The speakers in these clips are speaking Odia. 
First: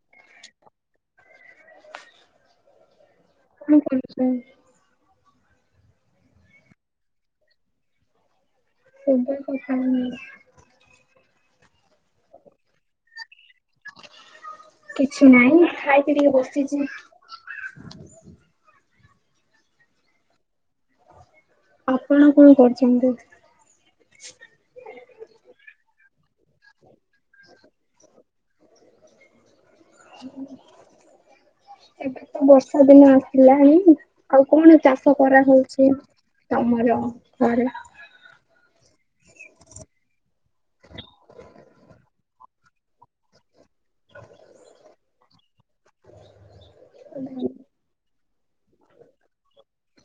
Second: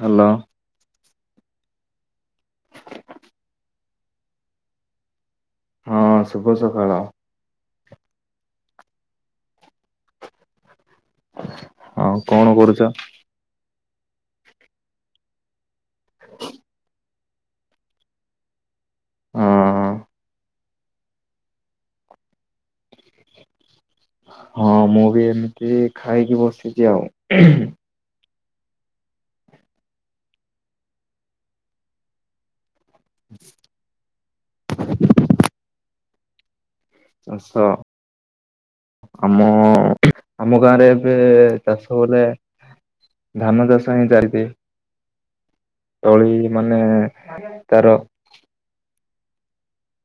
ହାଲୋ। କଣ କରୁଛ? ହଁ ଶୁଭ ସକାଳ। ସେଇଥିପାଇଁ କଥା ହଉନି। ହଁ କଣ କରୁଛ? କିଛି ନାହିଁ ଖାଇ ପି ଟିକେ ବସିଛି। [inaudible] ହଁ। ଆପଣ କଣ କରୁଛନ୍ତି? ହଁ ମୁଁ ବି ଏମିତି ଖାଇକି ବସିଛି ଆଉ। ଏବେ ତ ବର୍ଷା ଦିନ ଆସିଲାଣି। ଆଉ କଣ ଚାଷ କରା ହଉଛି ତମର ଚାଷ ଘରେ? ଆମ ଆମ ଗାଁ ରେ ଏବେ ଚାଷ ବଲେ ଧାନ ଚାଷ ପାଇଁ ଜାଡ଼ି ଦିଏ ତଳି ମାନେ ତାର।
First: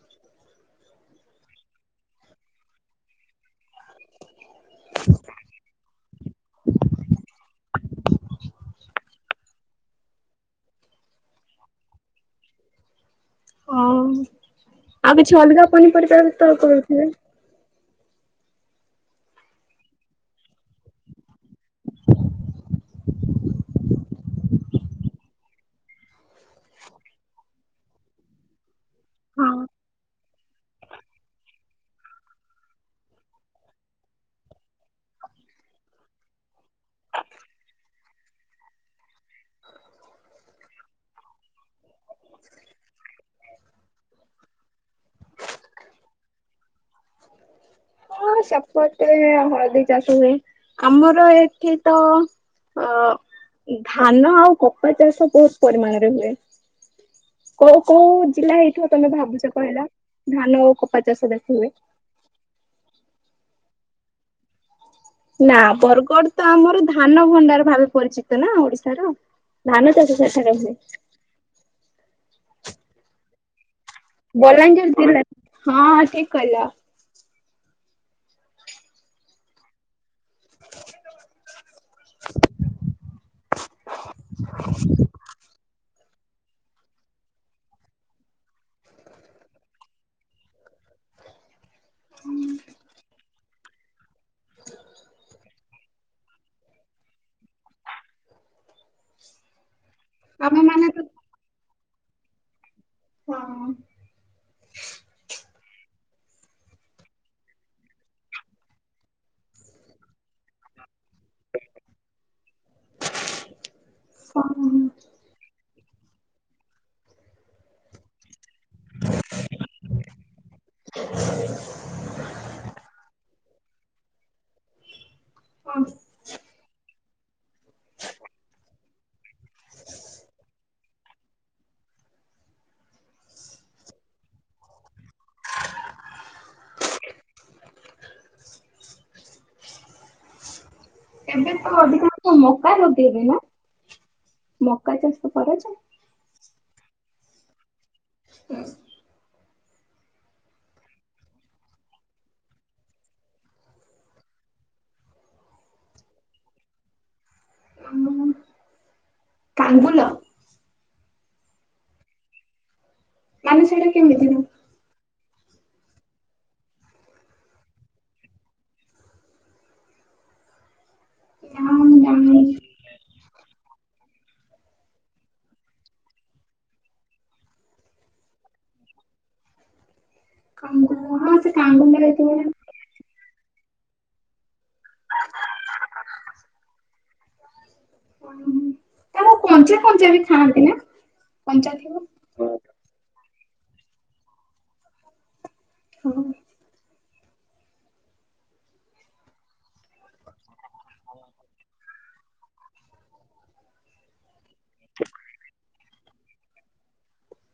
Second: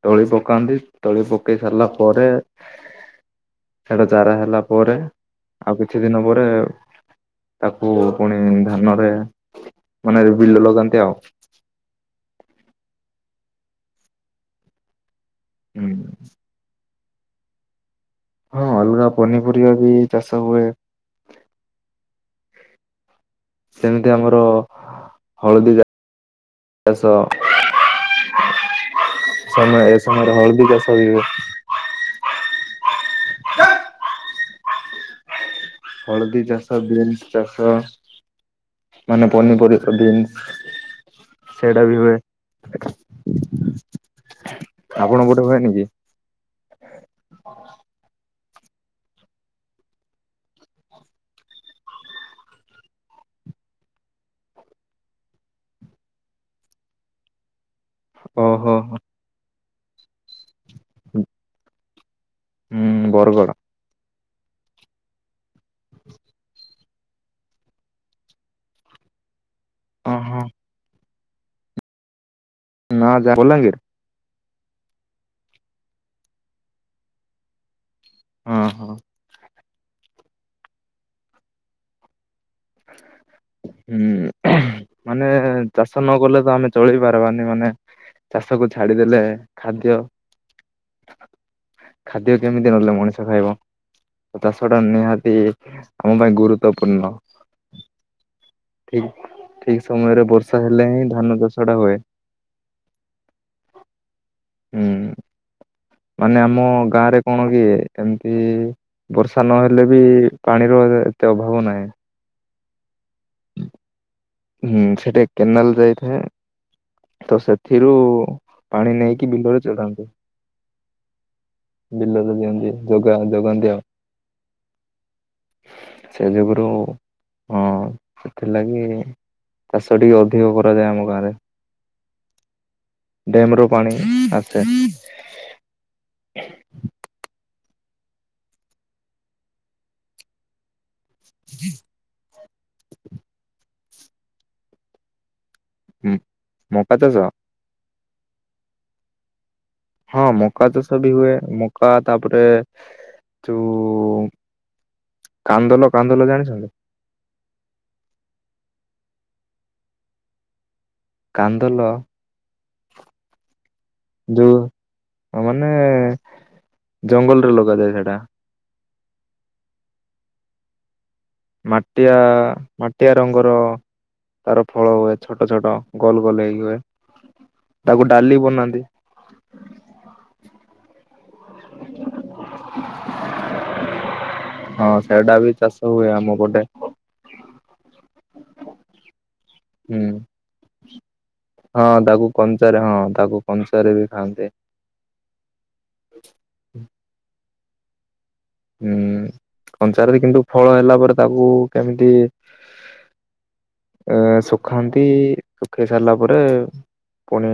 ତଳି ପକାନ୍ତି ତଳି ପକେଇ ସାରିଲା ପରେ ସେଟା ଜାରା ହେଲା ପରେ ଆଉ କିଛି ଦିନ ପରେ। ତାକୁ ପୁଣି ଧାନରେ। ମାନେ ବିଲ ଲଗାନ୍ତି ଆଉ। ହଁ ଆଉ କିଛି ଅଲଗା ହୁଁ ପନିପରିବାର ତ କରୁଥିଲେ। ହଁ ଅଲଗା ପନିପରିବା ବି ଚାଷ ହୁଏ। ସେମିତି ଆମର ହଳଦୀ ଚା ଚାଷ। ହଁ। ସମୟ ଏ ସମୟରେ ହଳଦୀ ଚାଷ ହୁଏ। ହଳଦୀ ଚାଷ ବିନ୍ସ ଚାଷ। ମାନେ ପନିପରିବା ବିନ୍ସ। ସେଇଟା ବି ହୁଏ। ଆପଣଙ୍କ ପଟେ ହୁଏନି କି। ହଁ ସେପଟେ ହଳଦୀ ଚାଷ ହୁଏ ଆମର ଏଠି ତ। ଅ [inaudible] ଧାନ ଆଉ କପା ଚାଷ ବହୁତ ପରିମାଣରେ ହୁଏ। [inaudible] କୋଉ କୋଉ ଜିଲ୍ଲା ଓହୋ ହେଇଥିବ ହୁଁ ତମେ ଭାବୁଛ କହିଲ? ଧାନ ଓ କପାଚଷ ଦେଖିବେ। ବରଗଡ଼। ନା ବରଗଡ ତ ଆମର ଧାନ ଭଣ୍ଡାର ଭାବେ ପରିଚିତ ନା ଓଡିଶାର। ଧାନଚ ଆ ଓହୋ ସେଠ କରେ। [inaudible] ନା ଯା ବଲାଙ୍ଗୀର। ବଲାଙ୍ଗିର ଜିଲ୍ଲା ହଁ ଠିକ କହିଲ। ହଁ ହଁ। ହୁଁ ମାନେ ଚାଷ ଚାଷ ନ କଲେ ତ ଆମେ ଚଳି ପାରିବାନି ମାନେ, ଚାଷକୁ ଛାଡିଦେଲେ ଖାଦ୍ୟ। ଖାଦ୍ୟ କେମିତି ନଲେ ମଣିଷ ଖାଇବ। ଚାଷ ଟା ନିହାତି ଆମ ପାଇଁ ଗୁରୁତ୍ୱପୂର୍ଣ୍ଣ। ଠିକ୍, ଠିକ୍ ସମୟରେ ଆମ ବର୍ଷା ମାନେ ହେଲେ ତ ହିଁ ଧାନ ଚାଷ। ଖଡ଼ ହୁଏ। ହୁଁ ହଁ ମାନେ ଆମ ଗାଁରେ କଣ ହୁଏ ଏମିତି ବର୍ଷା ନହେଲେ ବି ପାଣିର ରେ ଏତେ ଅଭାବ ନାହିଁ। ହୁଁ ସେଠି କେନାଲ ଯାଇଥାଏ ତ ସେଥିରୁ। ପାଣି ନେଇକି ବିଲରେ ଚଢାନ୍ତି ବିଲରେ ଦିଅନ୍ତି ଯୋଗା ଯୋଗାନ୍ତି। ଦିଅ ସେ ଯୁଗରୁ ହଁ ସେଥିଲାଗି। ଚାଷ ଟିକେ ଅଧିକ କରାଯାଏ ଆମ ଗାଁରେ। ଡ୍ୟାମ ରୁ ପାଣି ଆସେ। [inaudible] ଏବେ ତ ଅଧିକାଂଶ ମକା ଲଗେଇବେ ନା ମକା ଚାଷ କରାଯାଏ। ହୁଁ ମକାଚାଷ। ୟାସ୍। [inaudible] ହଁ ମକା ଚାଷ ବି ହୁଏ ମକା ତାପରେ ତୁ କାନ୍ଦଲ କାନ୍ଦଲ ଜାଣିଛନ୍ତି? ହୁଁ କାଙ୍ଗୁଲ। କାନ୍ଦଲ। ମାନେ ସେଟାକି? ଯଉ ମାନେ ଜଙ୍ଗଲରେ ଲଗାଯାଏ ସେଟା। ନା ମୁଁ ମାଟିଆ ଜାଣିନି। ମାଟିଆ ରଙ୍ଗର। ତାର ଫଳ ହୁଏ ଛୋଟ ଛୋଟ ଗୋଲ ଗୋଲ ହେଇକି ହୁଏ। ତାକୁ ଡାଲି ବନାନ୍ତି। କାଙ୍ଗୁଲ ହଁ ସେ କାଙ୍ଗୁଲ ହୋଇଥିବ। ହଁ ସେଟା ବି ଚାଷ ହୁଏ ଆମ ପଟେ। ହୁଁ ତାକୁ କଞ୍ଚା ହୁଁ କଞ୍ଚା ବି ଖାଆନ୍ତି ନା କଞ୍ଚା ହଁ ଥିବ ତାକୁ ହଁ। କଞ୍ଚାରେ ତାକୁ କଞ୍ଚାରେ ବି ଖାଆନ୍ତି। ହଁ ହୁଁ କଞ୍ଚାରାରେ କିନ୍ତୁ ଫଳ ହେଲା ପରେ ତାକୁ କେମିତି ଏ ଶୁ ଶୁଖାନ୍ତି ଶୁଖେଇ ସାରିଲା ପରେ ପୁଣି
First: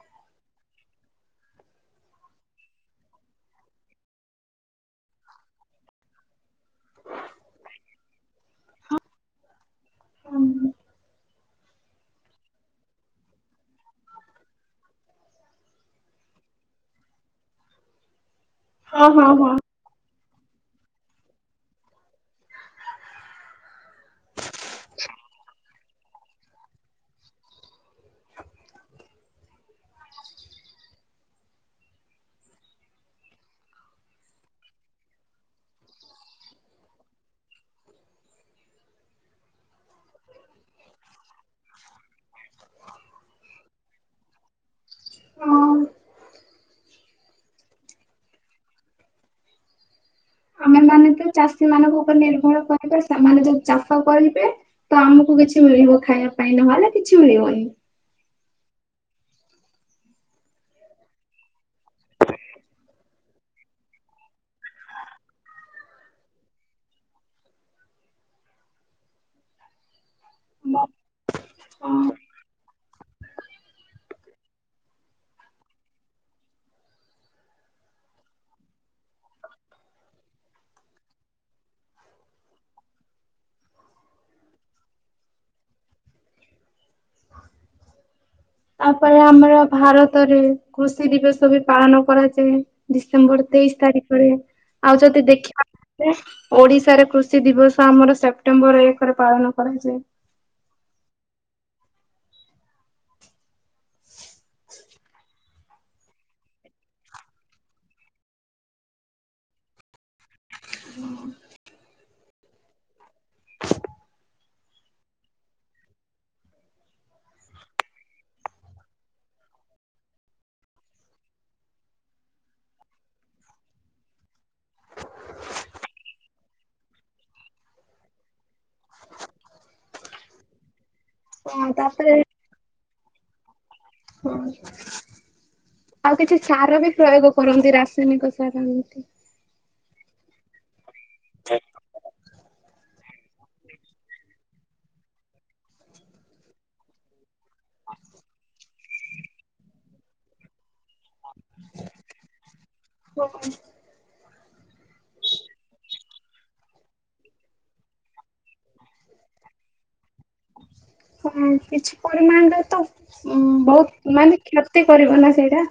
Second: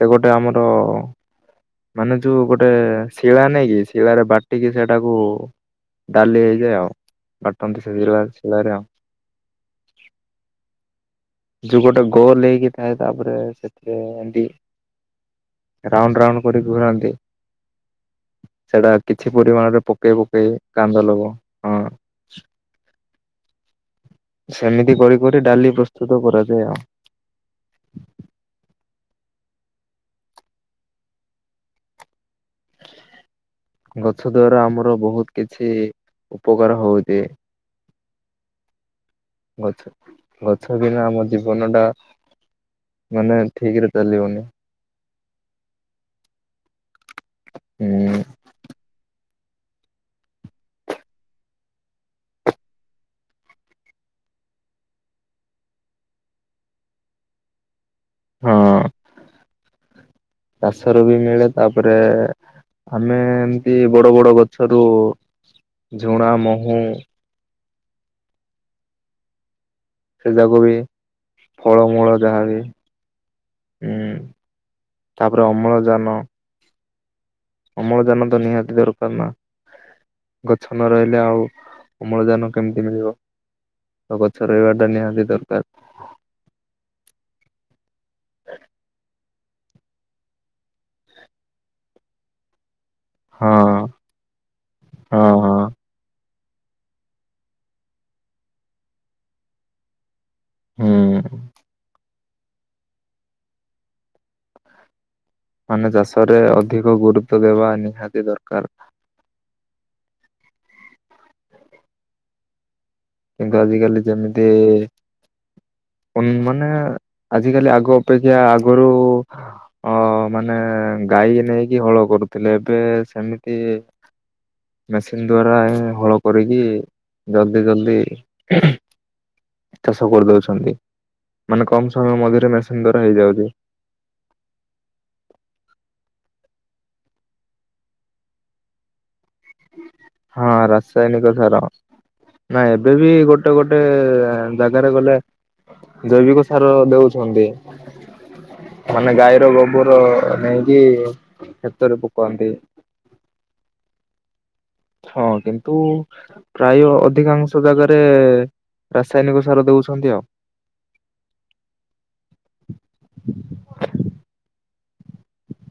ସେ ଗୋଟେ ଆମର ମାନେ ଯୋଉ ଗୋଟେ ଶିଳା ନାଇକି ଶିଳାରେ ବାଟିକି ସେଟାକୁ ଡାଲି ହେଇଯାଏ ଆଉ ବାଟନ୍ତି ସେ ଜିରୋ ଶିଳାରେ ଆଉ। [unintelligible] ଯୋଉ ଗୋଟେ ଗୋଲ ହେଇକି ଥାଏ ତାପରେ ସେଥିରେ ଏମିତି। ରାଉଣ୍ଡ ରାଉଣ୍ଡ କରି ଘୁରାନ୍ତି। ସେଇଟା ହଁ କିଛି ହଁ ପରିମାଣରେ ପକେଇ ପକେଇ କାନ୍ଦଲବ ହଁ। ସେମିତି କରି କରି ଡାଲି ପ୍ରସ୍ତୁତ କରାଯାଏ ଆଉ। [unintelligible] ଗଛ ଦ୍ଵାରା ଆମର ବହୁତ କିଛି ଉପକାର ହଉଚି। ଗଛ ଗଛ ବିନା ଆମ ଜୀବନ ଟା ମାନେ ଠିକ୍ ରେ ଚାଲିବନି। ହଁ। ହୁଁ। [unintelligible] ସେମାନେ ତ ଚାଷୀ ମାନଙ୍କ ଉପରେ ନିର୍ଭର କରିବେ ସେମାନେ ଯଦି ଚାଷ କରିବେ ତ ଆମକୁ କିଛି ମିଳିବ। ଖାଇବା ପାଇଁ ନହେଲେ କିଛି ମିଳିବନି। ହଁ ଚାଷର ବି ମିଳେ ତାପରେ ଆମେ ଏମତି ବଡ଼ ବଡ଼ ଗଛରୁ ଝୁଣା, ମହୁ ସେ ଯାକୁ ବି ହଁ ଫଳମୂଳ ଯାହାବି ଉଁ ତାପରେ ଅମ୍ଳଜାନ। ଅମ୍ଳଜାନ ତ ନିହାତି ଦରକାର ନା। ଗଛ ନ ରହିଲେ ଆଉ ଅମ୍ଳଜାନ କେମିତି ମିଳିବ। ତ ଗଛ ରହିବାଟା ନିହାତି ଦରକାର। ତାପରେ ଆମର ଭାରତରେ କୃଷି ଦିବସ ବି ପାଳନ କରାଯାଏ। ଡିସେମ୍ବର ହଁ ତେଇଶି ତାରିଖରେ ଆଉ ଯଦି ହଁ ହଁ ଦେଖିବାକୁ ଗଲେ ଓଡ଼ିଶାରେ କୃଷି ଦିବସ ଆମର ସେପ୍ଟେମ୍ବର ଏକରେ ପାଳନ କରାଯାଏ। ହୁଁ। ମାନେ ଚାଷରେ ଅଧିକ ଗୁରୁତ୍ୱ ଦେବା ନିହାତି ଦରକାର। ହ କିନ୍ତୁ ଆଜିିକାଲି ଯେମିତି ଉନ୍ ମାନେ ଆଜିକାଲି ଆଗ ଅପେକ୍ଷା ଆଗରୁ ଅ ମାନେ ଗାଈ ନେଇକି ହଳ କରୁଥିଲେ ଏବେ ସେମିତି ମେସିନ୍ ଦ୍ଵାରା ହଳ କରିକି ଜଲଦି ଜଲଦି ଚାଷ କରିଦଉଛନ୍ତି। ମାନେ ହଁ କମ୍ ତାପରେ ସମୟ ମଧ୍ୟରେ ମେସିନ୍ ଦ୍ଵାରା ହେଇଯାଉଛି। ଆଉ କିଛି ସାର ବି ପ୍ରୟୋଗ କରନ୍ତି ରାସାୟନିକ ସାର ଏମିତି। ହଁ ରାସାୟନିକ ସାର ନାଇଁ ଏବେ ଏବେ ବି ଗୋଟେ ଗୋଟେ ଜାଗାରେ ଗଲେ ଜୈବିକ ସାର ଦଉଛନ୍ତି। ମାନେ ଗାଈର ଗୋବର ନେଇକି କିଏ କ୍ଷେତରେ ପକାନ୍ତି। ହଁ କିନ୍ତୁ ପ୍ରାୟ ଅଧିକାଂଶ ଜାଗାରେ ରାସାୟନିକ ସାର ଦେଉଛନ୍ତି ଆଉ। ହଁ, କିଛି ପରିମାଣରେ ତ ଉଁ ବହୁତ ମାନେ କ୍ଷତି କରିବା ନା ସେଇଟା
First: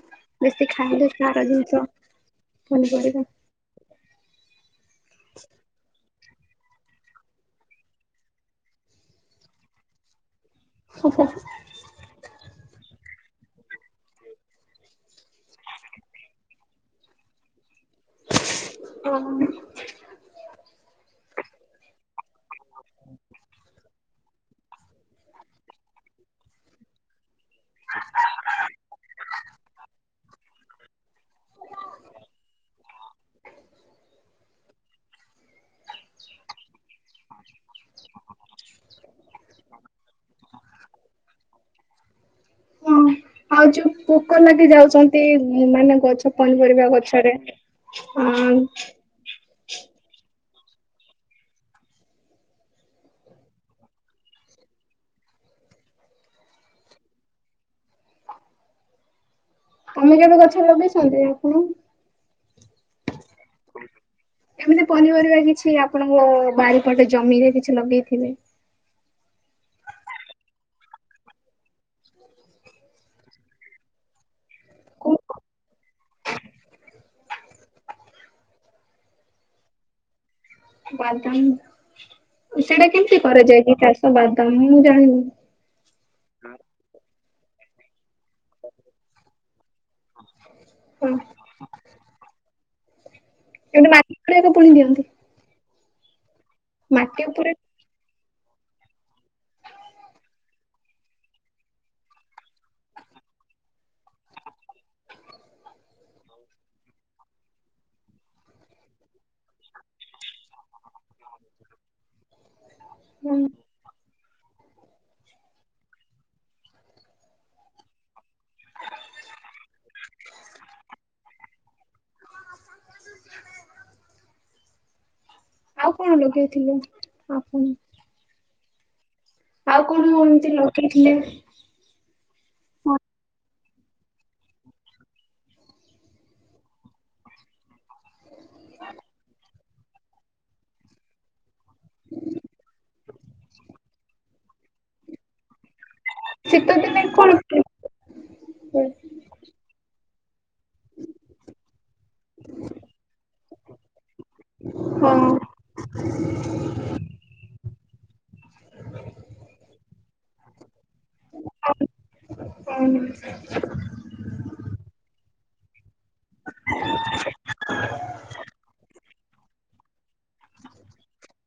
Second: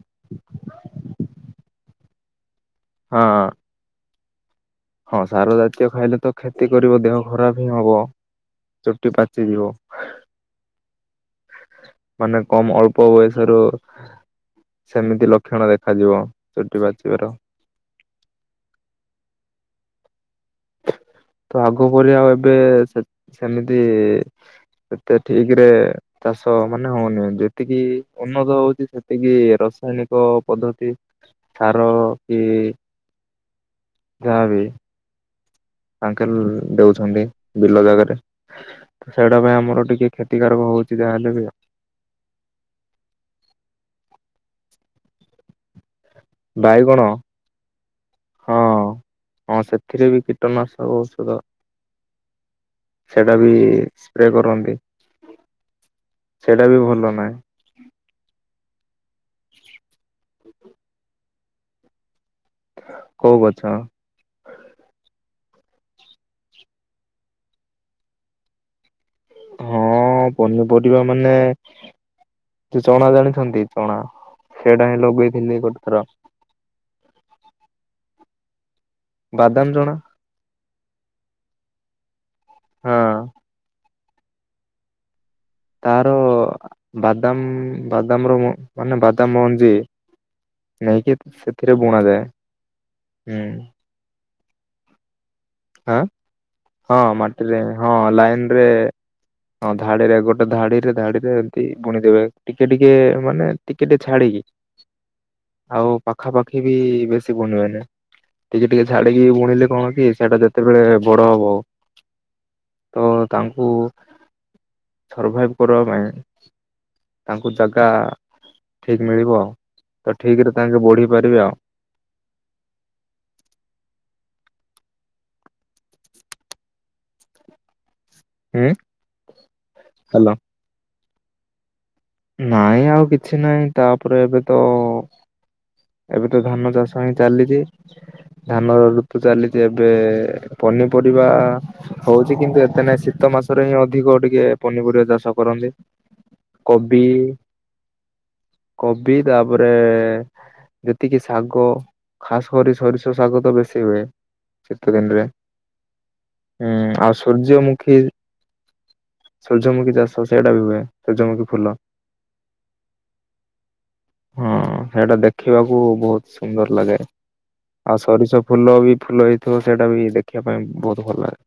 ବେଶୀ ଖାଇଲେ ସାର ଜିନିଷ। ପନିପରିବା ହଁ। ହଁ ସାର ଜାତୀୟ ଖାଇଲେ ତ କ୍ଷତି କରିବ ଦେହ ଖରାପ ହିଁ ହବ ଚୁଟି ପାଚିଯିବ। ହଁ ମାନେ କମ ଅଳ୍ପ ବୟସରୁ ସେମିତି ଲକ୍ଷଣ ଦେଖାଯିବ ଚୁଟି ପାଚିବାର। ଓହ। ତ ଆଗ ପରି ଆଉ ଏବେ ସେ ସେମିତି ସେତେ ଠିକ୍ ରେ ଚାଷ ମାନେ ହଉନି। ଯେତିକି ଉନ୍ନତ ହୋଉଛି ସେତିକି ରସାୟନିକ ପଦ୍ଧତି ସାର କି ଯାହା ବି। ଆଙ୍କେଲ ଦେଉଛନ୍ତି ବିଲ ଜାଗାରେ। ସେଇଟା ପାଇଁ ଆମର ଟିକେ କ୍ଷତିକାରକ ହୋଉଛି ଯାହାହେଲେ ବି ଆଉ। ହଁ, ଆଉ ଯୋଉ ପୋକ ଲାଗି ଯାଉଚନ୍ତି ଇ ମାନେ ଗଛ ପନିପରିବା ବାଇଗଣ ଗଛରେ ଆ-ଆ ହଁ ହଁ, ସେଥିରେ ବି କୀଟନାଶକ ଔଷଧ ସେଟା ବି ସ୍ପ୍ରେ କରନ୍ତି। ସେଟା ବି ଭଲ ନାହିଁ। ତମେ କେବେ ଗଛ ଲଗେଇଛନ୍ତି ଆପଣ? କୋଉ ଗଛ? ଏମିତି ପନିପରିବା କିଛି, ଆପଣଙ୍କ ବାରିପଟେ ଜମିରେ କିଛି ଲଗେଇଥିବେ? ହଁ, ପନିପରିବା ମାନେ ଯୋଉ ଚଣା ଜାଣିଛନ୍ତି, ଚଣା! ସେଟା ହିଁ କୋଉ ଲଗେଇଥିଲି। ଗୋଟେ ଥର। ବାଦାମ ଜଣା। ବାଦାମ! ସେଇଟା ହଁ କେମତି କରାଯାଏ କି ଚାଷ? ବାଦାମ ମୁଁ ଜାଣିନି। ତାର-ଅ ବାଦାମ-ଅ ବାଦାମର ମାନେ ବାଦାମ ମଞ୍ଜି ହଁ ନେଇକି, ସେଥିରେ ବୁଣ ଯାଏ। ହୁଁ। କାଏଁ ଏତେ ପୁଣି ଦିଅନ୍ତି? ହାଁ, ହଁ! ମାଟି ଉପରେ ମାଟିରେ ହଁ, ଲାଇନ ରେ ହଁ ଧାଡିରେ, ଗୋଟେ ଧାଡିରେ ଧାଡିରେ। ଏମିତି ବୁଣିଦେବେ। ଟିକେ ଟିକେ, ମାନେ ଟିକେ ଟିକେ ଛାଡିକି ଆଉ, ପାଖାପାଖି ବି ବେଶୀ ବୁଣି ବେନି। ଟିକେ ଟିକେ ଛାଡିକି ବୁଣିଲେ କଣ କି! ସେଇଟା ଯେ କେତେବେଳେ ବଡ ହବ, ତ ହଁ। ତାଙ୍କୁ ସର୍ଭାଇଭ କରିବା ପାଇଁ, ତାଙ୍କୁ ଜାଗା ଠିକ୍ ମିଳିବ। ତ ଠିକ୍ ରେ ତାଙ୍କେ ବଢି ପାରିବେ ଆଉ। [inaudible] ଆଉ କଣ ଲଗେଇଥିଲ? ଆପଣ। ହୁଁ। ଆଉ କଣ ହ୍ୟାଲୋ ଏମତି ଲଗେଇଥିଲେ? ନାଇଁ ହଁ, ଆଉ, କିଛି ନାହିଁ। ତାପରେ ଏବେ ତ ଏବେ ତ ଧାନ ଚାଷ ହିଁ ଚାଲିଛି। ଧାନର ଋତୁ ଚାଲିଛି, ଏବେ ପନିପରିବା ହଉଛି, କିନ୍ତୁ ଏତେ ନାଇଁ। ଶୀତ ମାସରେ ହିଁ ଅଧିକ ଟିକେ ପନିପରିବା ଚାଷ କରନ୍ତି। ଶୀତ ଦିନେ କବି, କଣ ହୁଏ? ହଁ। କବି ତାପରେ ଯେତିକି ଶାଗ, ଖାସ କରି ସରିଷ ଶାଗ ତ ବେଶୀ ହୁଏ। ଶୀତ ଦିନରେ। ହଁ, ହୁଁ, ଆଉ ସୂର୍ଯ୍ୟ ମୁୁଖ୍ ଖୀ, ସୂର୍ଯ୍ୟମୁଖୀ ଚାଷ ସେଇଟା ବି ହୁଏ। ସୂର୍ଯ୍ୟମୁଖୀ ଫୁଲ। ହଁ, ହେଟା ଦେଖ୍ ଦେଖିବାକୁ ବହୁତ ସୁନ୍ଦର ଲାଗେ। ଆଉ ସରିଷ ଫୁଲ ବି ଫୁଲ ହେଇଥିବ, ସେଇଟା ବି ଦେଖିବା ପାଇଁ ବହୁତ ଭଲ ଲାଗେ।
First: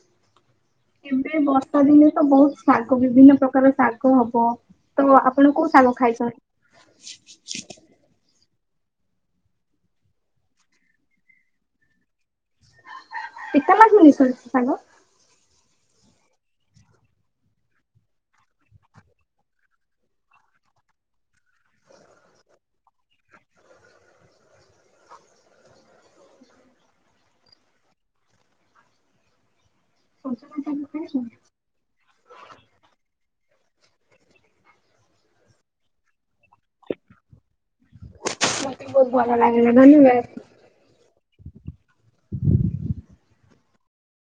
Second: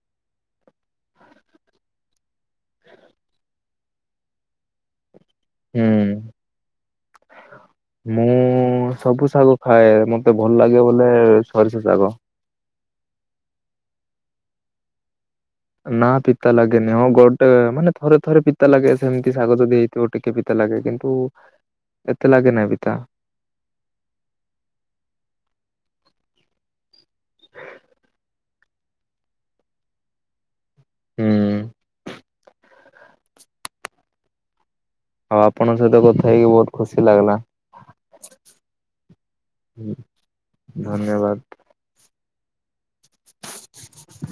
[inaudible] ଏବେ ବର୍ଷା ଦିନେ ତ ବହୁତ ଶାଗ, ବିଭିନ୍ନ ପ୍ରକାର ଶାଗ ହବ। ତ ଆପ୍ ଆପଣ କୋଉ ସାଙ୍ଗ ହୁଁ ଖାଇଛନ୍ତି? ମୁଁ ସବୁ ଶାଗ ଖାଏ। ମତେ ଭଲ ଲାଗେ ବଲେ ସୋରିଷ ଶାଗ। ପିତା ଲାଗୁନି ସୋରିଷଶାଗ? ନା ପିତା ଲାଗେନି। ହଁ, ଗୋଟେ ମାନେ ଥରେ ଥରେ ପିତା ଲାଗେ। ସେମିତି ଶାଗ ଯଦି ହେଇଥିବ, ଟିକେ ପିତା ଲାଗେ। ଲାଗେ, କିନ୍ତୁ ଏତେ ଲାଗେ ନାଇଁ ପିତା। [inaudible] ସଜା ହୁଁ। ଆଉ ଆପଣଙ୍କ ସହିତ କଥା ହେଇକି, ବହୁତ ଖୁସି ଲାଗିଲା। ମତେ ବହୁତ ଭଲ ଲାଗିଲା ହୁ, ଧନ୍ୟବାଦ। ଧନ୍ୟବାଦ। [inaudible]